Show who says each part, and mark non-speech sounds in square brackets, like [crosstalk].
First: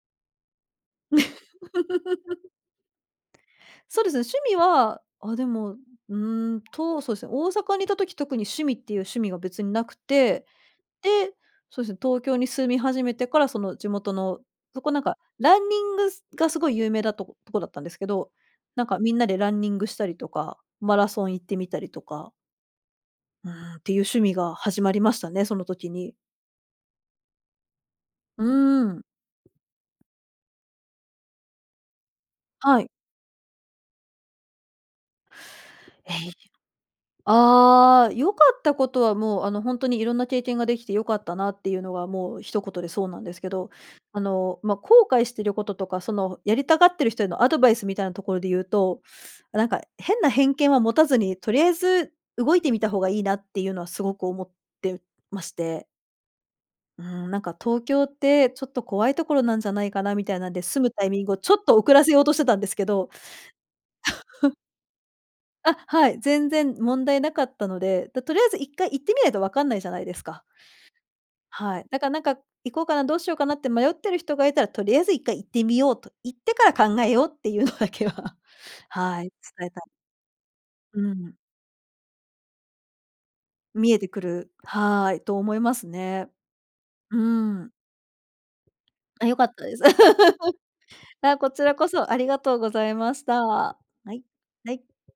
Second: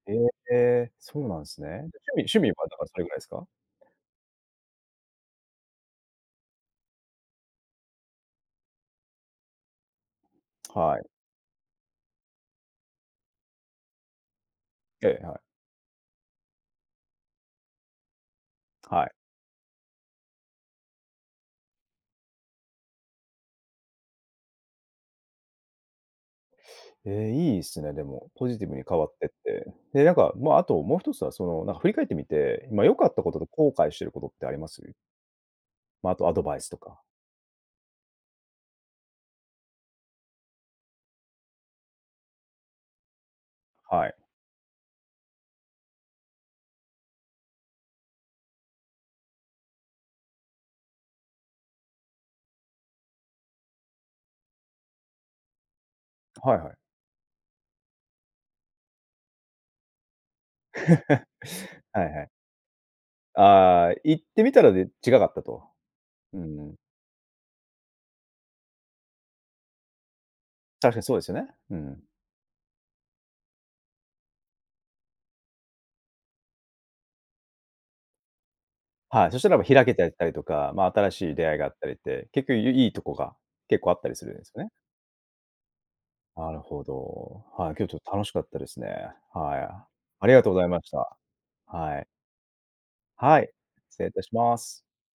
Speaker 1: へえ。そうなんすね。じゃ、趣味趣味は、だからそれぐらいすか？
Speaker 2: [laughs] そうですね、趣味はあ、でも、うーんと、そうすね、大阪にいた時特に趣味っていう趣味が別になくて、
Speaker 1: はい。
Speaker 2: で、そうすね、東京に住み始めてから、その地元の、そこ、なんか、
Speaker 1: ええ、はい。
Speaker 2: ランニング、すがすごい有名だとことこだったんですけど、なんか、
Speaker 1: はい。
Speaker 2: みんなでランニングしたりとか、マラソン行ってみたりとか。うーん、っていう趣味が始まりましたね、その時に。
Speaker 1: ええ、いいっすね、でも、
Speaker 2: う
Speaker 1: ポジティブに
Speaker 2: ー
Speaker 1: 変
Speaker 2: ん。
Speaker 1: わってって。で、なんか、まあ、あともう一つは、その、なん振り返ってみて、
Speaker 2: は
Speaker 1: ま、
Speaker 2: い。
Speaker 1: 良かったことと後悔してることってあります？ま、あと
Speaker 2: え、
Speaker 1: ア
Speaker 2: い
Speaker 1: ドバイスとか。
Speaker 2: ああ、良かったことは、もう、あの、ほんとにいろんな経験ができて良かったなっていうのは、もう一言でそうなんですけど、
Speaker 1: はい。
Speaker 2: あの、ま、後悔してることとか、その、ふやりたがってる人へのアドバイスみたいなところで言うと、あ、なんか、変な偏見は持たずに、とりあえず動いてみた方がいいなっていうのはすごく思ってまして。
Speaker 1: あ、はいはい。
Speaker 2: うーん、なんか東京ってちょっと怖いところなんじゃないかなみたいなんで、住むタイミン
Speaker 1: [chuckles]
Speaker 2: グをちょっと遅
Speaker 1: はい
Speaker 2: ら
Speaker 1: は
Speaker 2: せよう
Speaker 1: い。
Speaker 2: としてたんですけど。
Speaker 1: ああ。行ってみ
Speaker 2: [chuckles]
Speaker 1: たらで違うかったと。
Speaker 2: あ、はい、
Speaker 1: うー
Speaker 2: 全然
Speaker 1: ん。
Speaker 2: 問題なかったので。だ、とりあえず一回行ってみないとわかんないじゃないですか。
Speaker 1: 確かにそうですよね。う
Speaker 2: はい。だ
Speaker 1: ん。
Speaker 2: から、なんか、行こうかな、どうしようかなって迷ってる人がいたら、とりあえず一回行ってみようと、行ってから考えようっていうのだけは、は
Speaker 1: はい、
Speaker 2: い、
Speaker 1: そしたら、ま、
Speaker 2: 伝えた
Speaker 1: 開
Speaker 2: い。
Speaker 1: けていったりとか、まあ、
Speaker 2: う
Speaker 1: 新
Speaker 2: ー
Speaker 1: し
Speaker 2: ん。
Speaker 1: い出会いがあったりって、結構ゆ良いとこが結構
Speaker 2: 見
Speaker 1: あっ
Speaker 2: え
Speaker 1: た
Speaker 2: て
Speaker 1: り
Speaker 2: く
Speaker 1: するんで
Speaker 2: る、
Speaker 1: すよね。
Speaker 2: はい、と思いますね。
Speaker 1: なるほ
Speaker 2: うー
Speaker 1: ど。は
Speaker 2: ん。
Speaker 1: い。今日ちょっ楽しかったですね。
Speaker 2: あ、良かっ
Speaker 1: はい、
Speaker 2: たです。
Speaker 1: あありがとうございまし
Speaker 2: [laughs]
Speaker 1: た。
Speaker 2: あ、こちらこ
Speaker 1: はい。
Speaker 2: そありがとうございまし
Speaker 1: は
Speaker 2: た。
Speaker 1: い。
Speaker 2: は
Speaker 1: 失礼いた
Speaker 2: い、
Speaker 1: しま
Speaker 2: は
Speaker 1: す。
Speaker 2: い。